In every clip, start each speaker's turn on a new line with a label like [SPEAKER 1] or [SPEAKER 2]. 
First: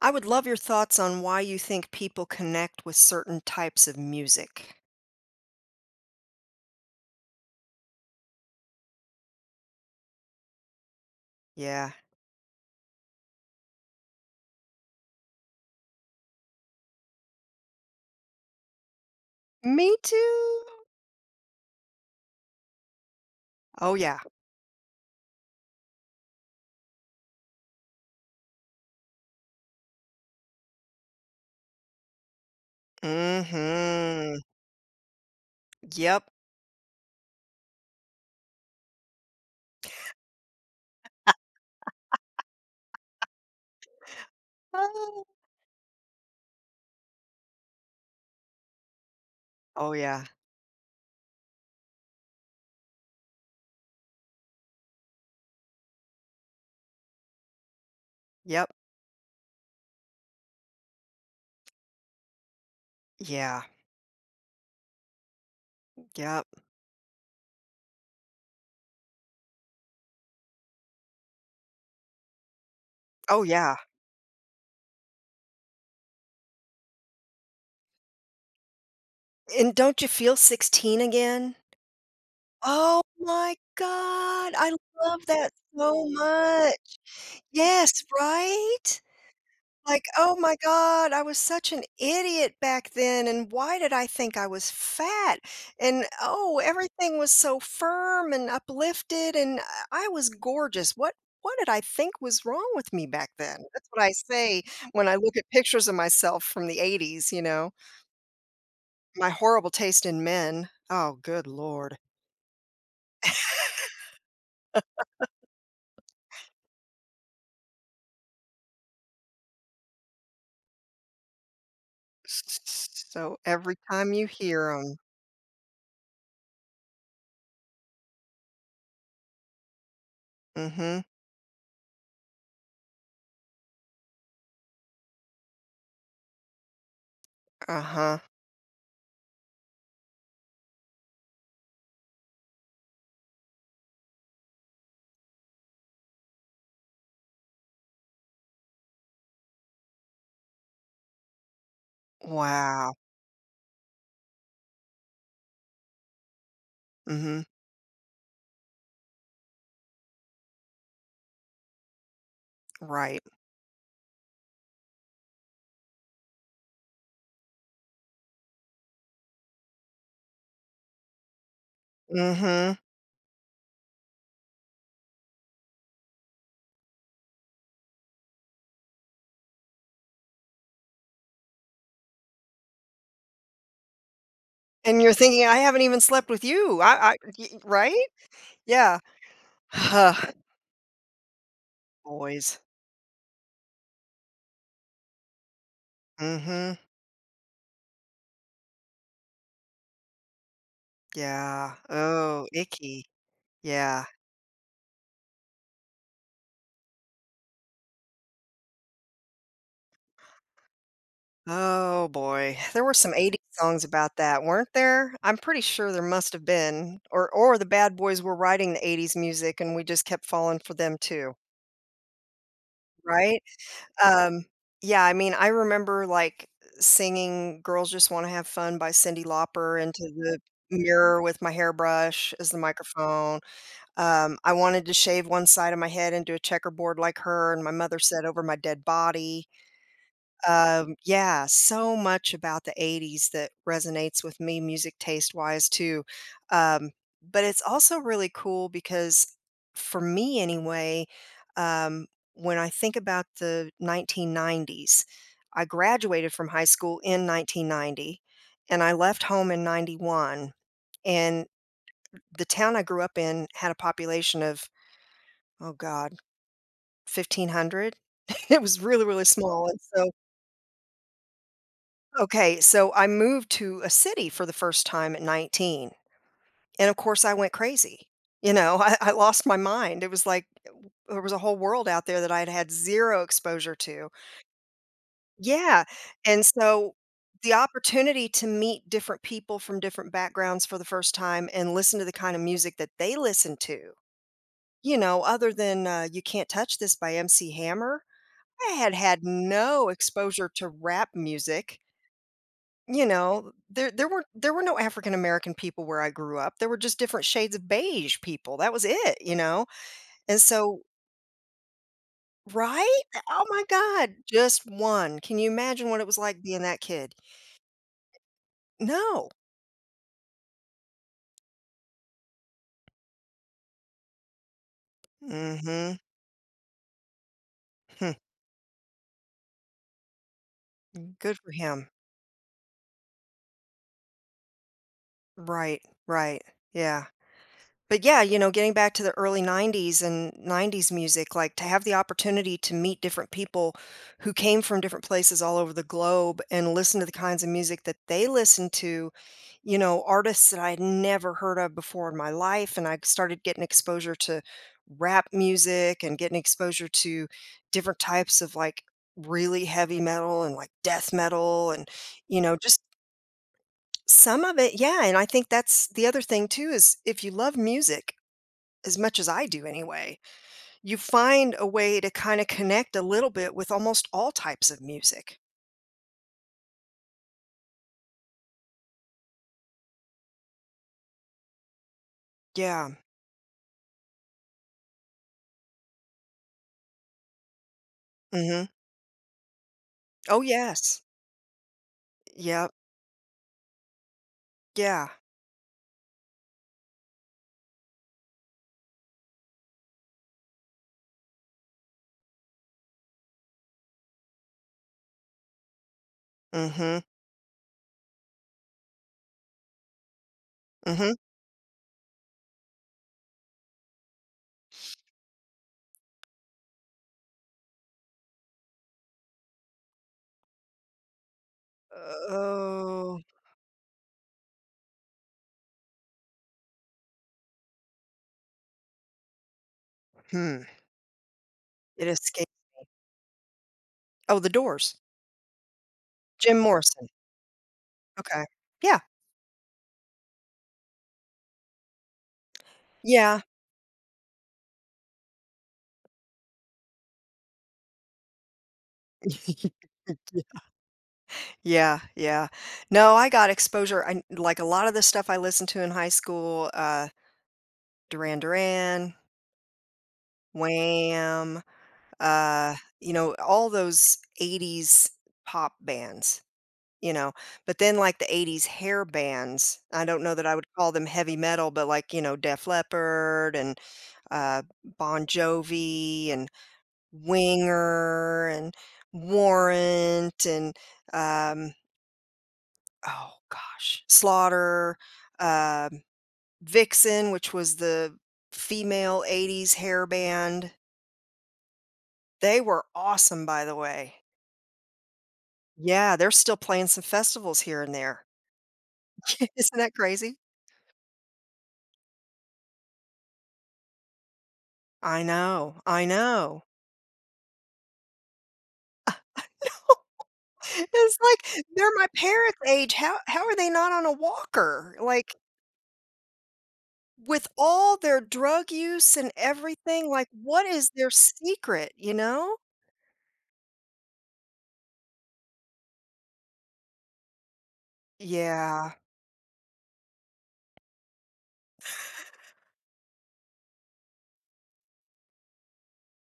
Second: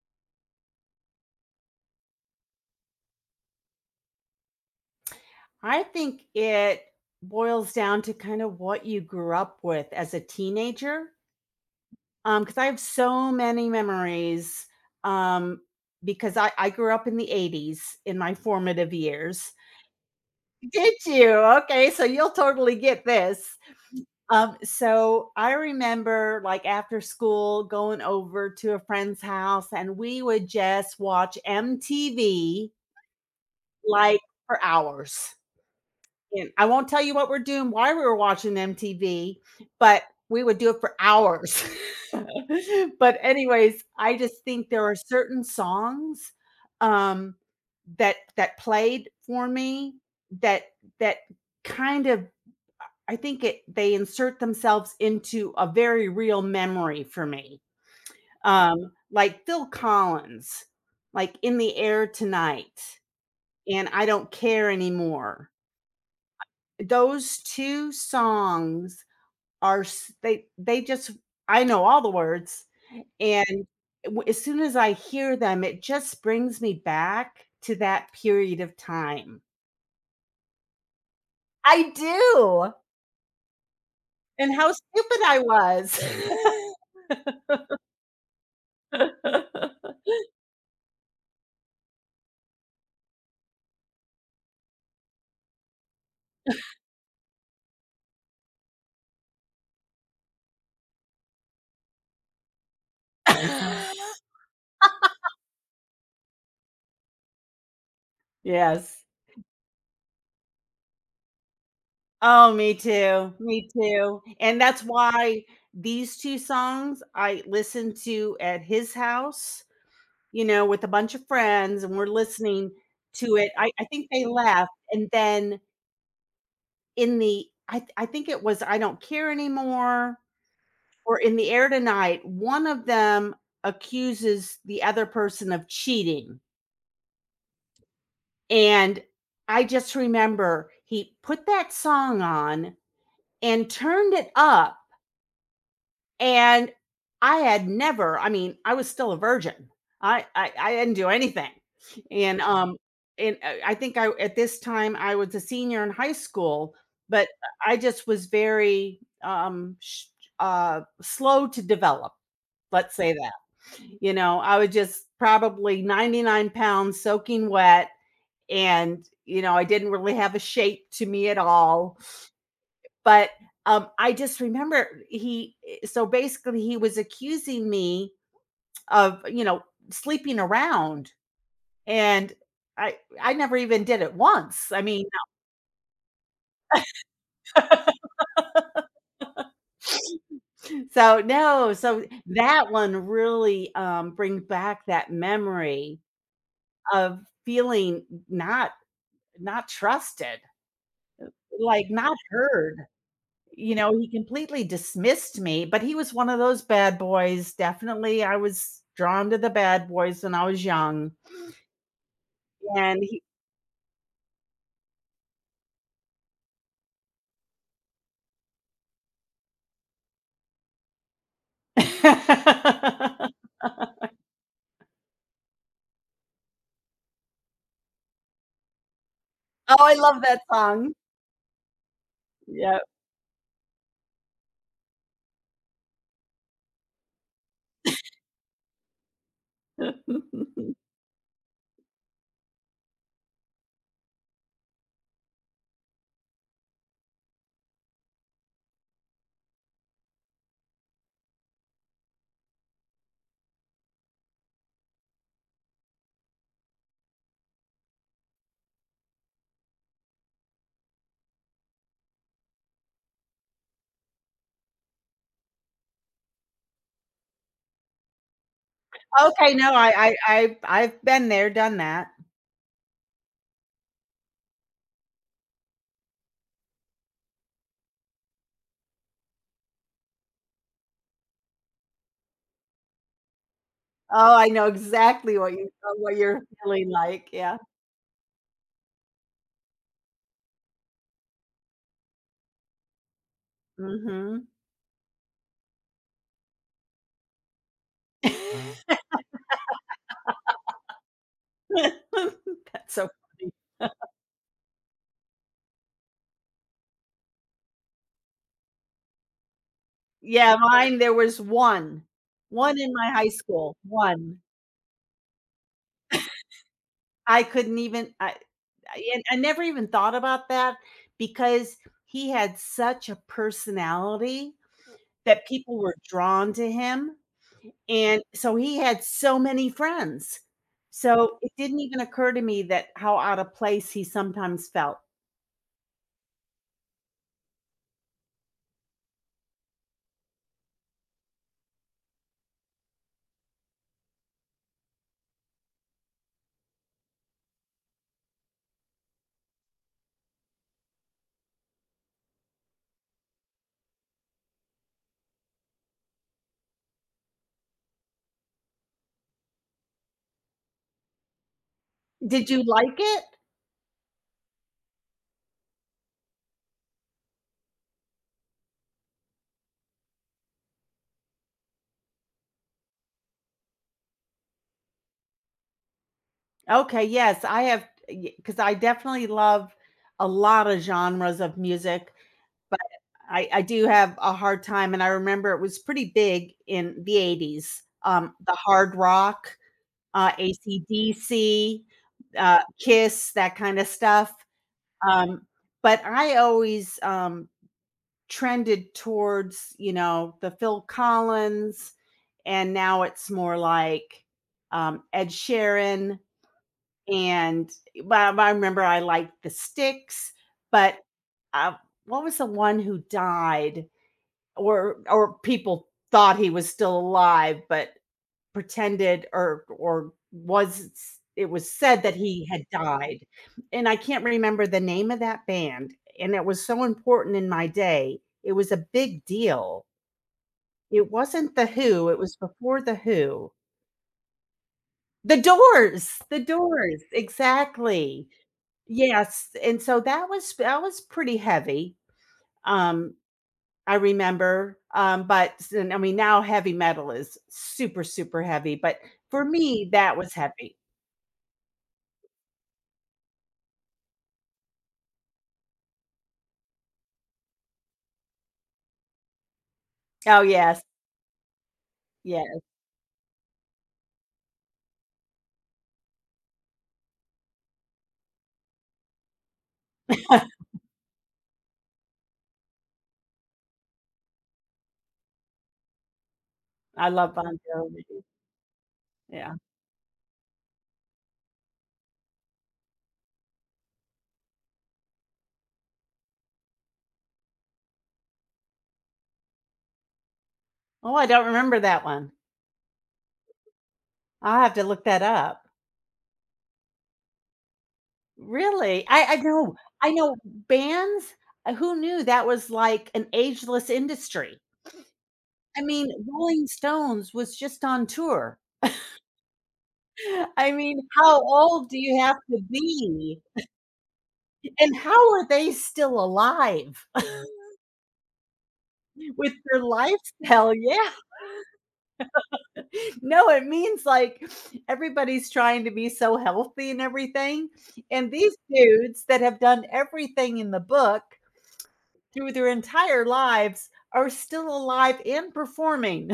[SPEAKER 1] I would love your thoughts on why you think people connect with certain types of music.
[SPEAKER 2] I think it boils down to kind of what you grew up with as a teenager,
[SPEAKER 1] Yeah.
[SPEAKER 2] because I have so many memories, um, because I grew up in the '80s in my formative years.
[SPEAKER 1] Me too.
[SPEAKER 2] Did you? Okay, so you'll totally get this.
[SPEAKER 1] Oh, yeah.
[SPEAKER 2] So I remember, like, after school going over to a friend's house and we would just watch MTV like
[SPEAKER 1] Mhm.
[SPEAKER 2] for hours.
[SPEAKER 1] Yep.
[SPEAKER 2] And I won't tell you what we're doing why we were watching MTV, but we would do it for hours. But anyways, I just think there are
[SPEAKER 1] Oh.
[SPEAKER 2] certain songs, um, that played for
[SPEAKER 1] Oh,
[SPEAKER 2] me,
[SPEAKER 1] yeah.
[SPEAKER 2] that that kind of I think it they insert themselves into a very real memory for me.
[SPEAKER 1] Yep.
[SPEAKER 2] Like Phil Collins, like In the Air Tonight,
[SPEAKER 1] Yeah.
[SPEAKER 2] and I Don't Care Anymore.
[SPEAKER 1] Yep.
[SPEAKER 2] Those 2 songs, are s they just I know all the words,
[SPEAKER 1] Oh,
[SPEAKER 2] and
[SPEAKER 1] yeah.
[SPEAKER 2] w as soon as I hear them, it just brings me back to that period of time.
[SPEAKER 1] And don't you feel 16 again?
[SPEAKER 2] I do.
[SPEAKER 1] Oh my God.
[SPEAKER 2] And
[SPEAKER 1] I
[SPEAKER 2] how stupid
[SPEAKER 1] love
[SPEAKER 2] I
[SPEAKER 1] that
[SPEAKER 2] was.
[SPEAKER 1] so much. Yes, right? Like, "Oh my god, I was such an idiot back then, and why did I think I was fat? And, oh, everything was so firm and uplifted, and I was gorgeous. What did I think was wrong with me back then?" That's what I say when I look at pictures of myself from the '80s, you know?
[SPEAKER 2] Yes.
[SPEAKER 1] My horrible taste in men. Oh, good lord.
[SPEAKER 2] Oh, me too, and that's why these 2 songs I listened to at his house, with a bunch of friends and we're listening to
[SPEAKER 1] So
[SPEAKER 2] it. I
[SPEAKER 1] every
[SPEAKER 2] I think
[SPEAKER 1] time
[SPEAKER 2] they
[SPEAKER 1] you
[SPEAKER 2] left,
[SPEAKER 1] hear them.
[SPEAKER 2] and then in the I think it was "I Don't Care Anymore"
[SPEAKER 1] Mhm.
[SPEAKER 2] or "In the Air Tonight," one of them accuses the other person of cheating,
[SPEAKER 1] Uh-huh.
[SPEAKER 2] and I just remember he put that song on and turned it up. And I had never I mean, I was still a virgin. I didn't do anything. And, um,
[SPEAKER 1] Wow.
[SPEAKER 2] and I think I at this time, I was a senior in high school, but
[SPEAKER 1] Mhm.
[SPEAKER 2] I just was very, sh slow to develop, let's say
[SPEAKER 1] Right.
[SPEAKER 2] that. You know, I was just probably 99 pounds soaking wet, and I didn't really have a shape to me at all.
[SPEAKER 1] Mhm.
[SPEAKER 2] But I just remember so basically, he was accusing me of sleeping around. And I never even did it once. I
[SPEAKER 1] And
[SPEAKER 2] mean,
[SPEAKER 1] you're thinking, "I haven't even slept with you." I y Right? Yeah. Huh.
[SPEAKER 2] so no, so
[SPEAKER 1] Boys.
[SPEAKER 2] that one really brings back that memory
[SPEAKER 1] Mhm.
[SPEAKER 2] of feeling not trusted,
[SPEAKER 1] Yeah.
[SPEAKER 2] like not
[SPEAKER 1] Oh,
[SPEAKER 2] heard.
[SPEAKER 1] icky.
[SPEAKER 2] You know,
[SPEAKER 1] Yeah.
[SPEAKER 2] he completely dismissed me, but he was one of those bad boys. Definitely, I was drawn to the bad boys when I was young.
[SPEAKER 1] Oh, boy. There were
[SPEAKER 2] And
[SPEAKER 1] some
[SPEAKER 2] he.
[SPEAKER 1] '80s songs about that, weren't there? I'm pretty sure there must have been, or the bad boys were writing the '80s music, and we just kept falling for them too, right? Um, yeah, I mean, I remember, like, singing "Girls Just Wanna Have Fun" by Cyndi
[SPEAKER 2] Oh,
[SPEAKER 1] Lauper
[SPEAKER 2] I
[SPEAKER 1] into
[SPEAKER 2] love
[SPEAKER 1] the
[SPEAKER 2] that song.
[SPEAKER 1] mirror with my hairbrush as the
[SPEAKER 2] Yep.
[SPEAKER 1] microphone. I wanted to shave one side of my head into a checkerboard like her, and my mother said, "Over my dead body." Yeah, so much about the '80s that resonates with me music taste-wise too, um, but it's also really cool because for me anyway, um, when I think about the 1990s, I graduated from high school in 1990, and I left home in '91, and the town I grew up in had a population of, oh god, 1,500? It was really, really
[SPEAKER 2] Okay,
[SPEAKER 1] small,
[SPEAKER 2] no,
[SPEAKER 1] and
[SPEAKER 2] I
[SPEAKER 1] so.
[SPEAKER 2] I I've I've been there, done that.
[SPEAKER 1] Okay, so I moved to a city for the first time at 19. And of course, I went crazy. You know, I lost my mind. It was like there was a whole world out there that I had had zero exposure to.
[SPEAKER 2] Oh, I know exactly what you
[SPEAKER 1] Yeah.
[SPEAKER 2] what you're
[SPEAKER 1] And
[SPEAKER 2] feeling
[SPEAKER 1] so
[SPEAKER 2] like,
[SPEAKER 1] the
[SPEAKER 2] yeah,
[SPEAKER 1] opportunity to meet different people from different backgrounds for the first time and listen to the kind of music that they listen to,
[SPEAKER 2] mhm.
[SPEAKER 1] you know, other than You Can't Touch This by MC Hammer, I had had no exposure to rap music.
[SPEAKER 2] That's
[SPEAKER 1] You
[SPEAKER 2] so
[SPEAKER 1] know,
[SPEAKER 2] funny.
[SPEAKER 1] there were no African American people where I grew up, there were just different shades of beige people, that was it, you know? And
[SPEAKER 2] Yeah,
[SPEAKER 1] so.
[SPEAKER 2] mine, there was 1, 1 in
[SPEAKER 1] Right?
[SPEAKER 2] my high
[SPEAKER 1] Oh my
[SPEAKER 2] school,
[SPEAKER 1] god,
[SPEAKER 2] 1.
[SPEAKER 1] just 1. Can you imagine what it was like being that kid?
[SPEAKER 2] I couldn't even I and
[SPEAKER 1] No.
[SPEAKER 2] I never even thought about that because he had such a personality that people were
[SPEAKER 1] Mhm.
[SPEAKER 2] drawn to him,
[SPEAKER 1] Hmm.
[SPEAKER 2] and so he had so many friends.
[SPEAKER 1] Good
[SPEAKER 2] So
[SPEAKER 1] for
[SPEAKER 2] it didn't
[SPEAKER 1] him.
[SPEAKER 2] even occur to me that how out of place he sometimes felt.
[SPEAKER 1] Right, right. Yeah. But yeah, you know, getting back to the early '90s and '90s music, like to have the opportunity to meet different people who came from different places all over the globe and listen to the kinds of music that they listened to, you know, artists that I had never heard of before in my life. And I started getting exposure to rap music and getting exposure to different types of like really heavy metal and like death metal and, you
[SPEAKER 2] Did
[SPEAKER 1] know,
[SPEAKER 2] you
[SPEAKER 1] just
[SPEAKER 2] like it?
[SPEAKER 1] some of it. Yeah. And I think that's the other thing too is if you love music, as much as I do anyway, you find a way to kinda connect a little bit with almost all types of music.
[SPEAKER 2] Okay, yes, I have because I definitely love a lot of genres of music, but
[SPEAKER 1] Yeah.
[SPEAKER 2] I do have a hard time, and I remember it was pretty big in the '80s, the
[SPEAKER 1] Mhm.
[SPEAKER 2] hard rock,
[SPEAKER 1] Oh, yes.
[SPEAKER 2] AC/DC,
[SPEAKER 1] Yep.
[SPEAKER 2] Kiss, that kinda stuff,
[SPEAKER 1] Yeah.
[SPEAKER 2] um, but I always, trended towards the Phil Collins, and now it's more like Ed Sheeran.
[SPEAKER 1] Mhm.
[SPEAKER 2] And well, I remember I liked the Sticks, but
[SPEAKER 1] Mhm.
[SPEAKER 2] uh, what was the one who died, or people thought he was still alive, but pretended or was it was said that he had
[SPEAKER 1] Oh,
[SPEAKER 2] died, and I can't remember the name of that band, and it was so important in my day. It was a big deal.
[SPEAKER 1] hmm.
[SPEAKER 2] It wasn't The
[SPEAKER 1] It
[SPEAKER 2] Who, it was
[SPEAKER 1] escaped.
[SPEAKER 2] before The Who.
[SPEAKER 1] Oh, the Doors.
[SPEAKER 2] The Doors! The
[SPEAKER 1] Jim
[SPEAKER 2] Doors,
[SPEAKER 1] Morrison.
[SPEAKER 2] exactly.
[SPEAKER 1] Okay. Yeah.
[SPEAKER 2] Yes, and so that was pretty heavy, um,
[SPEAKER 1] Yeah.
[SPEAKER 2] I remember, but s- and I mean, now heavy metal is super, super heavy, but for me, that was heavy.
[SPEAKER 1] Yeah, yeah. No, I got exposure. I, like, a lot of the stuff I listened to in high school, Duran Duran,
[SPEAKER 2] Oh, yeah.
[SPEAKER 1] Wham!,
[SPEAKER 2] Yes,
[SPEAKER 1] uh, you know, all those '80s pop bands, you know, but then like the '80s hair bands, I don't know that I would call them heavy metal, but like, you know, Def Leppard and uh, Bon Jovi and
[SPEAKER 2] I love Bon Jovi.
[SPEAKER 1] Winger and
[SPEAKER 2] Yeah.
[SPEAKER 1] Warrant and, um, oh gosh, Slaughter, um Vixen, which was the female '80s hair band.
[SPEAKER 2] Oh, I don't remember that one.
[SPEAKER 1] They were awesome, by the way.
[SPEAKER 2] I'll have to look that up.
[SPEAKER 1] Yeah, they're still playing some festivals here and there.
[SPEAKER 2] Really? I I know
[SPEAKER 1] Isn't that
[SPEAKER 2] I
[SPEAKER 1] crazy?
[SPEAKER 2] know bands, who knew that was like an ageless industry?
[SPEAKER 1] I know,
[SPEAKER 2] I
[SPEAKER 1] I
[SPEAKER 2] mean,
[SPEAKER 1] know.
[SPEAKER 2] Rolling Stones was just on tour. I mean,
[SPEAKER 1] It's
[SPEAKER 2] how
[SPEAKER 1] like, they're
[SPEAKER 2] old do
[SPEAKER 1] my
[SPEAKER 2] you have
[SPEAKER 1] parents'
[SPEAKER 2] to
[SPEAKER 1] age, how
[SPEAKER 2] be?
[SPEAKER 1] how are they not on a walker?
[SPEAKER 2] And how
[SPEAKER 1] Like,
[SPEAKER 2] are they still alive
[SPEAKER 1] with all their drug use and
[SPEAKER 2] with their
[SPEAKER 1] everything, like, what
[SPEAKER 2] lifestyle?
[SPEAKER 1] is their
[SPEAKER 2] Yeah.
[SPEAKER 1] secret, you know?
[SPEAKER 2] No, it means like everybody's trying to be so healthy and everything. And these
[SPEAKER 1] Yeah.
[SPEAKER 2] dudes that have done everything in the book through their entire lives are still alive and performing.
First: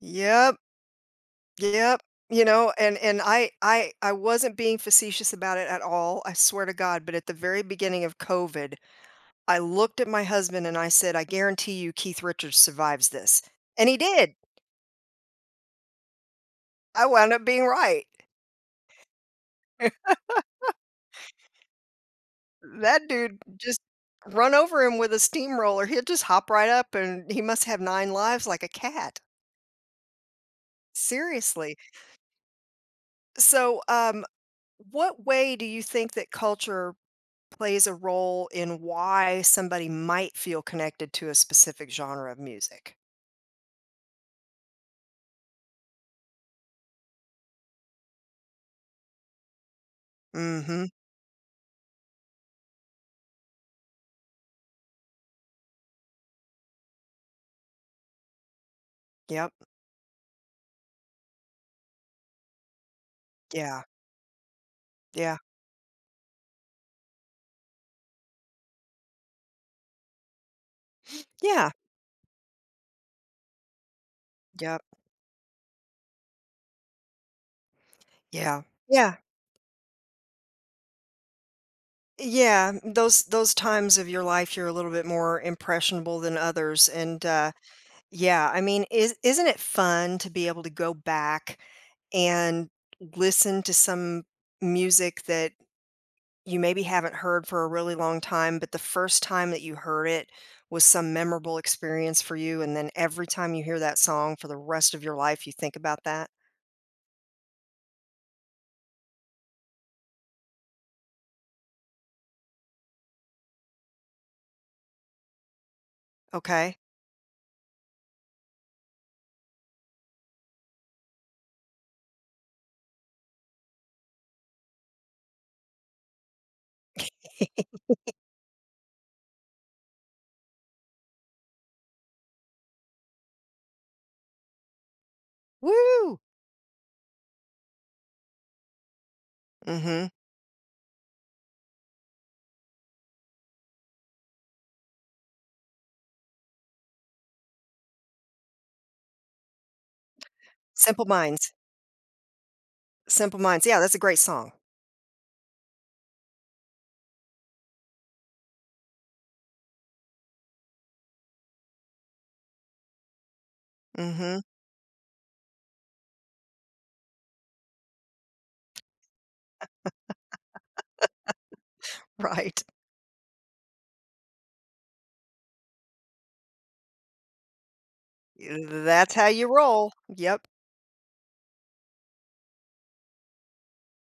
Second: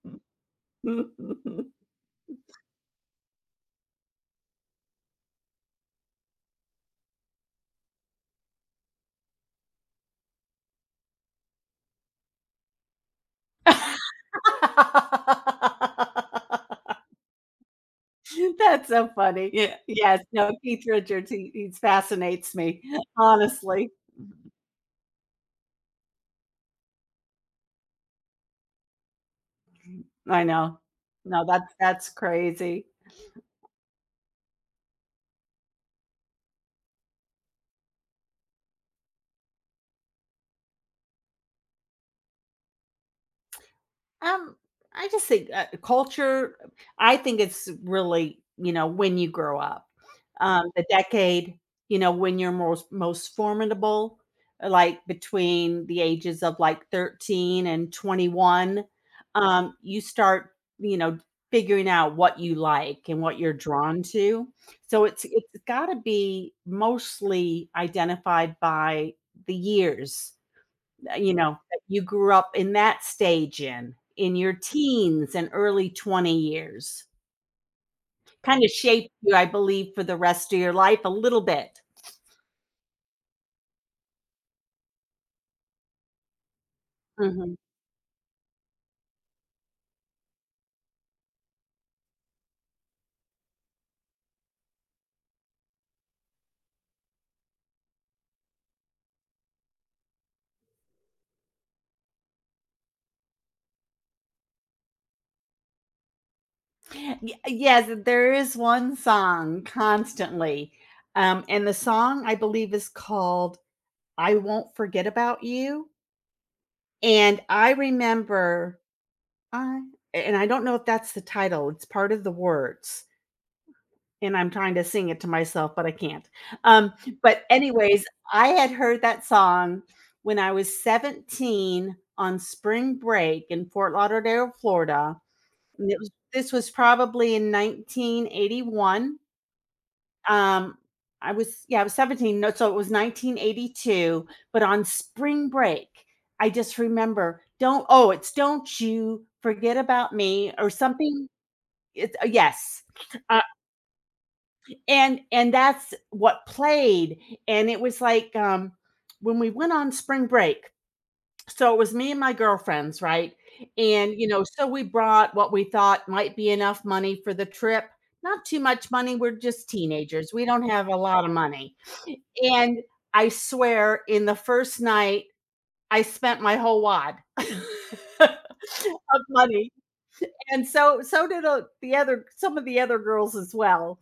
[SPEAKER 1] Yep, yep, you know, and I wasn't being facetious about it at all, I swear to God, but at the very beginning of COVID I looked at my husband and I said, "I guarantee you Keith Richards survives this." And he did. I wound up being right.
[SPEAKER 2] That's so funny. Yeah. Yes, no, Keith Richards, he fascinates me,
[SPEAKER 1] That dude just
[SPEAKER 2] honestly.
[SPEAKER 1] run over him with a steamroller. He'll just hop right up and he must have 9 lives like a cat.
[SPEAKER 2] I know. No, that's
[SPEAKER 1] Seriously.
[SPEAKER 2] that's crazy.
[SPEAKER 1] So, what way do you think that culture plays a role in why somebody might feel connected to a specific genre of music?
[SPEAKER 2] Um, I just think culture, I think it's really, you know, when you grow up, the
[SPEAKER 1] Mhm.
[SPEAKER 2] decade, you know, when you're most formidable, like between the ages of like 13 and 21,
[SPEAKER 1] Yep.
[SPEAKER 2] you start, you know, figuring out what you like and what you're
[SPEAKER 1] Yeah.
[SPEAKER 2] drawn to. So it's
[SPEAKER 1] Yeah.
[SPEAKER 2] it's got to be mostly identified by the years
[SPEAKER 1] Yeah.
[SPEAKER 2] that you grew up in that stage in your
[SPEAKER 1] Yep.
[SPEAKER 2] teens and early 20 years.
[SPEAKER 1] Yeah.
[SPEAKER 2] Kind of shaped
[SPEAKER 1] Yeah.
[SPEAKER 2] you, I believe, for the rest of your life a little bit.
[SPEAKER 1] Yeah, those times of your life, you're a little bit more impressionable than others, and,
[SPEAKER 2] Mhm.
[SPEAKER 1] yeah, I mean, is isn't it fun to be able to go back and listen to some music that you maybe haven't heard for a really long time, but the first time that you heard it was some memorable experience for you, and then every time you hear that song for the rest of your life, you think about that?
[SPEAKER 2] Yes, there is one song constantly, and the song, I believe, is called "I Won't Forget About You,"
[SPEAKER 1] Okay.
[SPEAKER 2] and I remember I and I don't know if that's the title, it's part of the words. And I'm trying to sing it to myself, but I can't. Um, but anyways, I had heard that song when I was 17 on spring break in Fort Lauderdale, Florida. And it was
[SPEAKER 1] Woo!
[SPEAKER 2] this was probably in 1981.
[SPEAKER 1] Mhm.
[SPEAKER 2] Um, I was, yeah, I was 17. No, so it was 1982, but on spring break, I just remember don't oh, it's don't you forget about me or
[SPEAKER 1] Simple
[SPEAKER 2] something.
[SPEAKER 1] Minds.
[SPEAKER 2] It's, yes,
[SPEAKER 1] Simple Minds. Yeah, that's a great song.
[SPEAKER 2] and that's what played, and it was like, when we went on spring break, so it was me and my girlfriends, right? and you
[SPEAKER 1] Mhm.
[SPEAKER 2] know so we brought what we thought might be enough money for the trip, not too much money, we're just teenagers, we don't have a lot of money.
[SPEAKER 1] Right.
[SPEAKER 2] And I swear, in the first night, I spent my whole wad
[SPEAKER 1] That's
[SPEAKER 2] of
[SPEAKER 1] how you
[SPEAKER 2] money.
[SPEAKER 1] roll. Yep.
[SPEAKER 2] And so did the other some of the other girls as well.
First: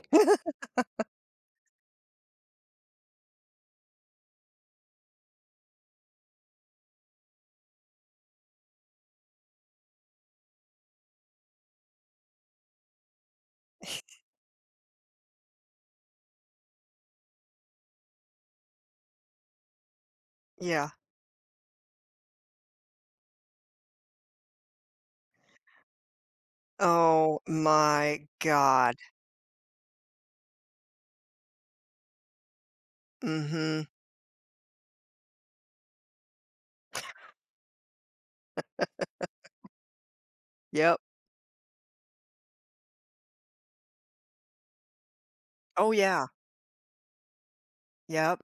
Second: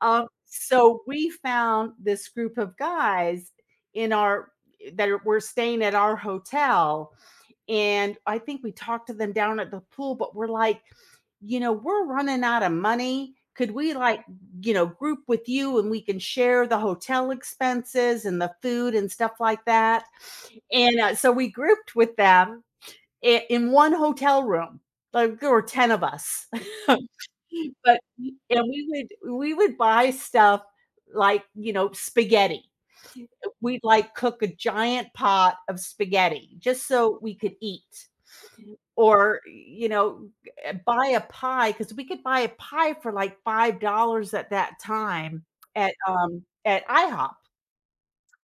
[SPEAKER 2] Um, so we found this group of guys in our that were staying at our hotel, and I think we talked to them down at the pool, but we're like, we're running out of money. Could we, like, group with you and we can share the hotel expenses and the food and stuff like that?
[SPEAKER 1] Yeah.
[SPEAKER 2] And so we grouped with them I in one hotel room, like, there were 10 of us.
[SPEAKER 1] Oh
[SPEAKER 2] But
[SPEAKER 1] my
[SPEAKER 2] and
[SPEAKER 1] god.
[SPEAKER 2] we would buy stuff like, spaghetti. We'd,
[SPEAKER 1] Mhm.
[SPEAKER 2] like, cook a giant pot of spaghetti just so we could eat, or,
[SPEAKER 1] Yep.
[SPEAKER 2] buy a pie because we could buy a pie for, like, $5 at that time,
[SPEAKER 1] Oh,
[SPEAKER 2] at,
[SPEAKER 1] yeah.
[SPEAKER 2] um, at IHOP.
[SPEAKER 1] Yep.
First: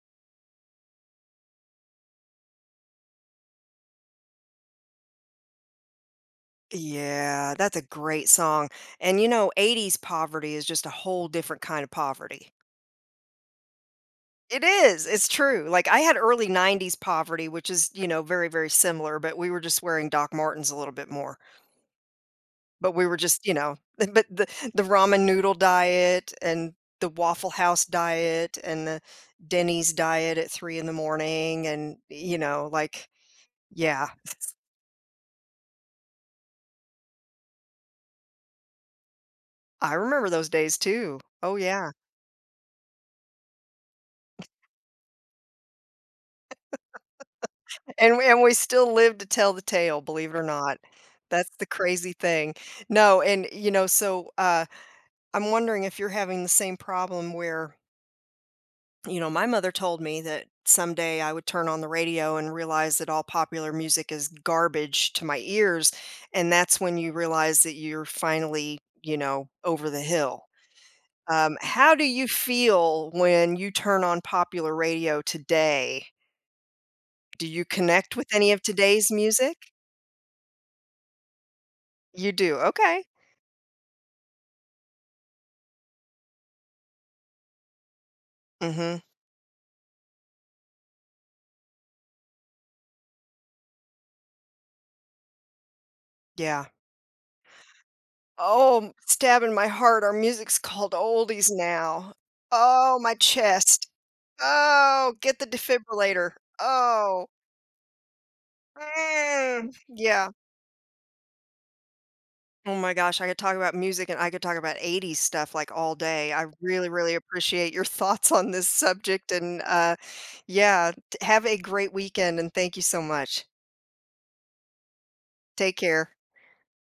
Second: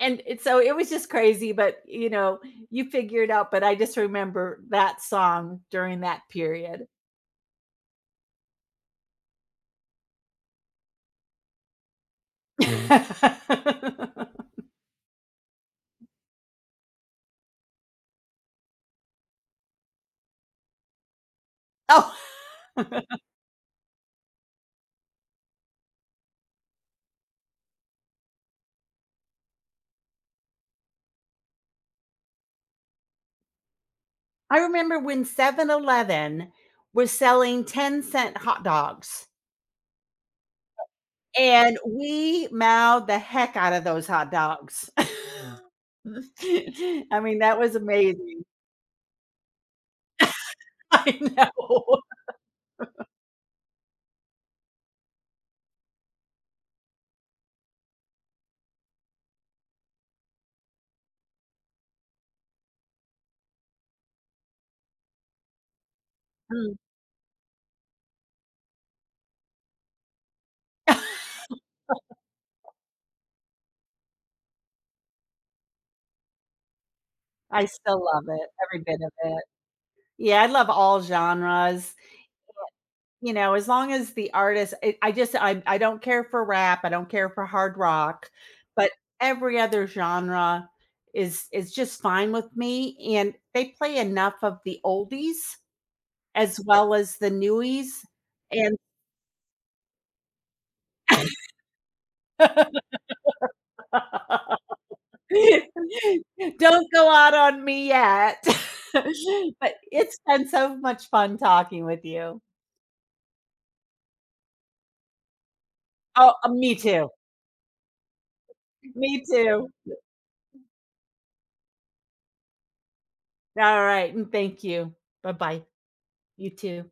[SPEAKER 2] And so it was just crazy, but, you figure it out, but I just remember that song during that period.
[SPEAKER 1] Yeah, that's a great song, and, you know, '80s poverty is just a whole different kind of poverty. It is, it's true, like, I had early '90s poverty, which is, you know, very, very similar, but we were just wearing Doc Martens a little bit more.
[SPEAKER 2] Oh,
[SPEAKER 1] But we were just, you know, but the ramen noodle diet and the Waffle House diet and the Denny's diet at 3 in the morning and, you know, like yeah,
[SPEAKER 2] I remember when 7-Eleven was selling 10-cent hot dogs,
[SPEAKER 1] I remember those days too. Oh,
[SPEAKER 2] and
[SPEAKER 1] yeah.
[SPEAKER 2] we mauled the heck out of those hot dogs. I mean, that was
[SPEAKER 1] And we and
[SPEAKER 2] amazing.
[SPEAKER 1] we still live to tell the tale, believe it or not.
[SPEAKER 2] I
[SPEAKER 1] That's the
[SPEAKER 2] know.
[SPEAKER 1] crazy thing. No, and, you know, so, I'm wondering if you're having the same problem where, you know, my mother told me that someday I would turn on the radio and realize that all popular music is garbage to my ears. And
[SPEAKER 2] Mm.
[SPEAKER 1] that's when you realize that you're finally, you know, over the hill. How do you feel when you turn on popular radio today? Do you
[SPEAKER 2] I still
[SPEAKER 1] connect
[SPEAKER 2] love
[SPEAKER 1] with
[SPEAKER 2] it,
[SPEAKER 1] any of
[SPEAKER 2] every bit
[SPEAKER 1] today's
[SPEAKER 2] of it.
[SPEAKER 1] music?
[SPEAKER 2] Yeah, I love all genres.
[SPEAKER 1] You do. Okay.
[SPEAKER 2] You know, as long as the artist, I just I don't care for rap, I don't care for hard rock,
[SPEAKER 1] Mm
[SPEAKER 2] but
[SPEAKER 1] hmm.
[SPEAKER 2] every other genre is just fine with me, and they play enough of the oldies as
[SPEAKER 1] Yeah.
[SPEAKER 2] well as the newies, and
[SPEAKER 1] Oh, stabbing my heart, our music's called oldies now. Oh, my chest. Oh, get the defibrillator.
[SPEAKER 2] Don't go
[SPEAKER 1] Oh.
[SPEAKER 2] out on me yet,
[SPEAKER 1] Mm,
[SPEAKER 2] but it's
[SPEAKER 1] yeah.
[SPEAKER 2] been so much fun talking with you.
[SPEAKER 1] Oh my gosh, I could talk about music and I could talk about '80s stuff like all day.
[SPEAKER 2] Oh,
[SPEAKER 1] I
[SPEAKER 2] me
[SPEAKER 1] really,
[SPEAKER 2] too,
[SPEAKER 1] really appreciate your thoughts on this
[SPEAKER 2] me
[SPEAKER 1] subject and
[SPEAKER 2] too.
[SPEAKER 1] yeah, have a great weekend and thank you so much.
[SPEAKER 2] Alright, and thank you. Bye-bye.
[SPEAKER 1] Take care.
[SPEAKER 2] You too.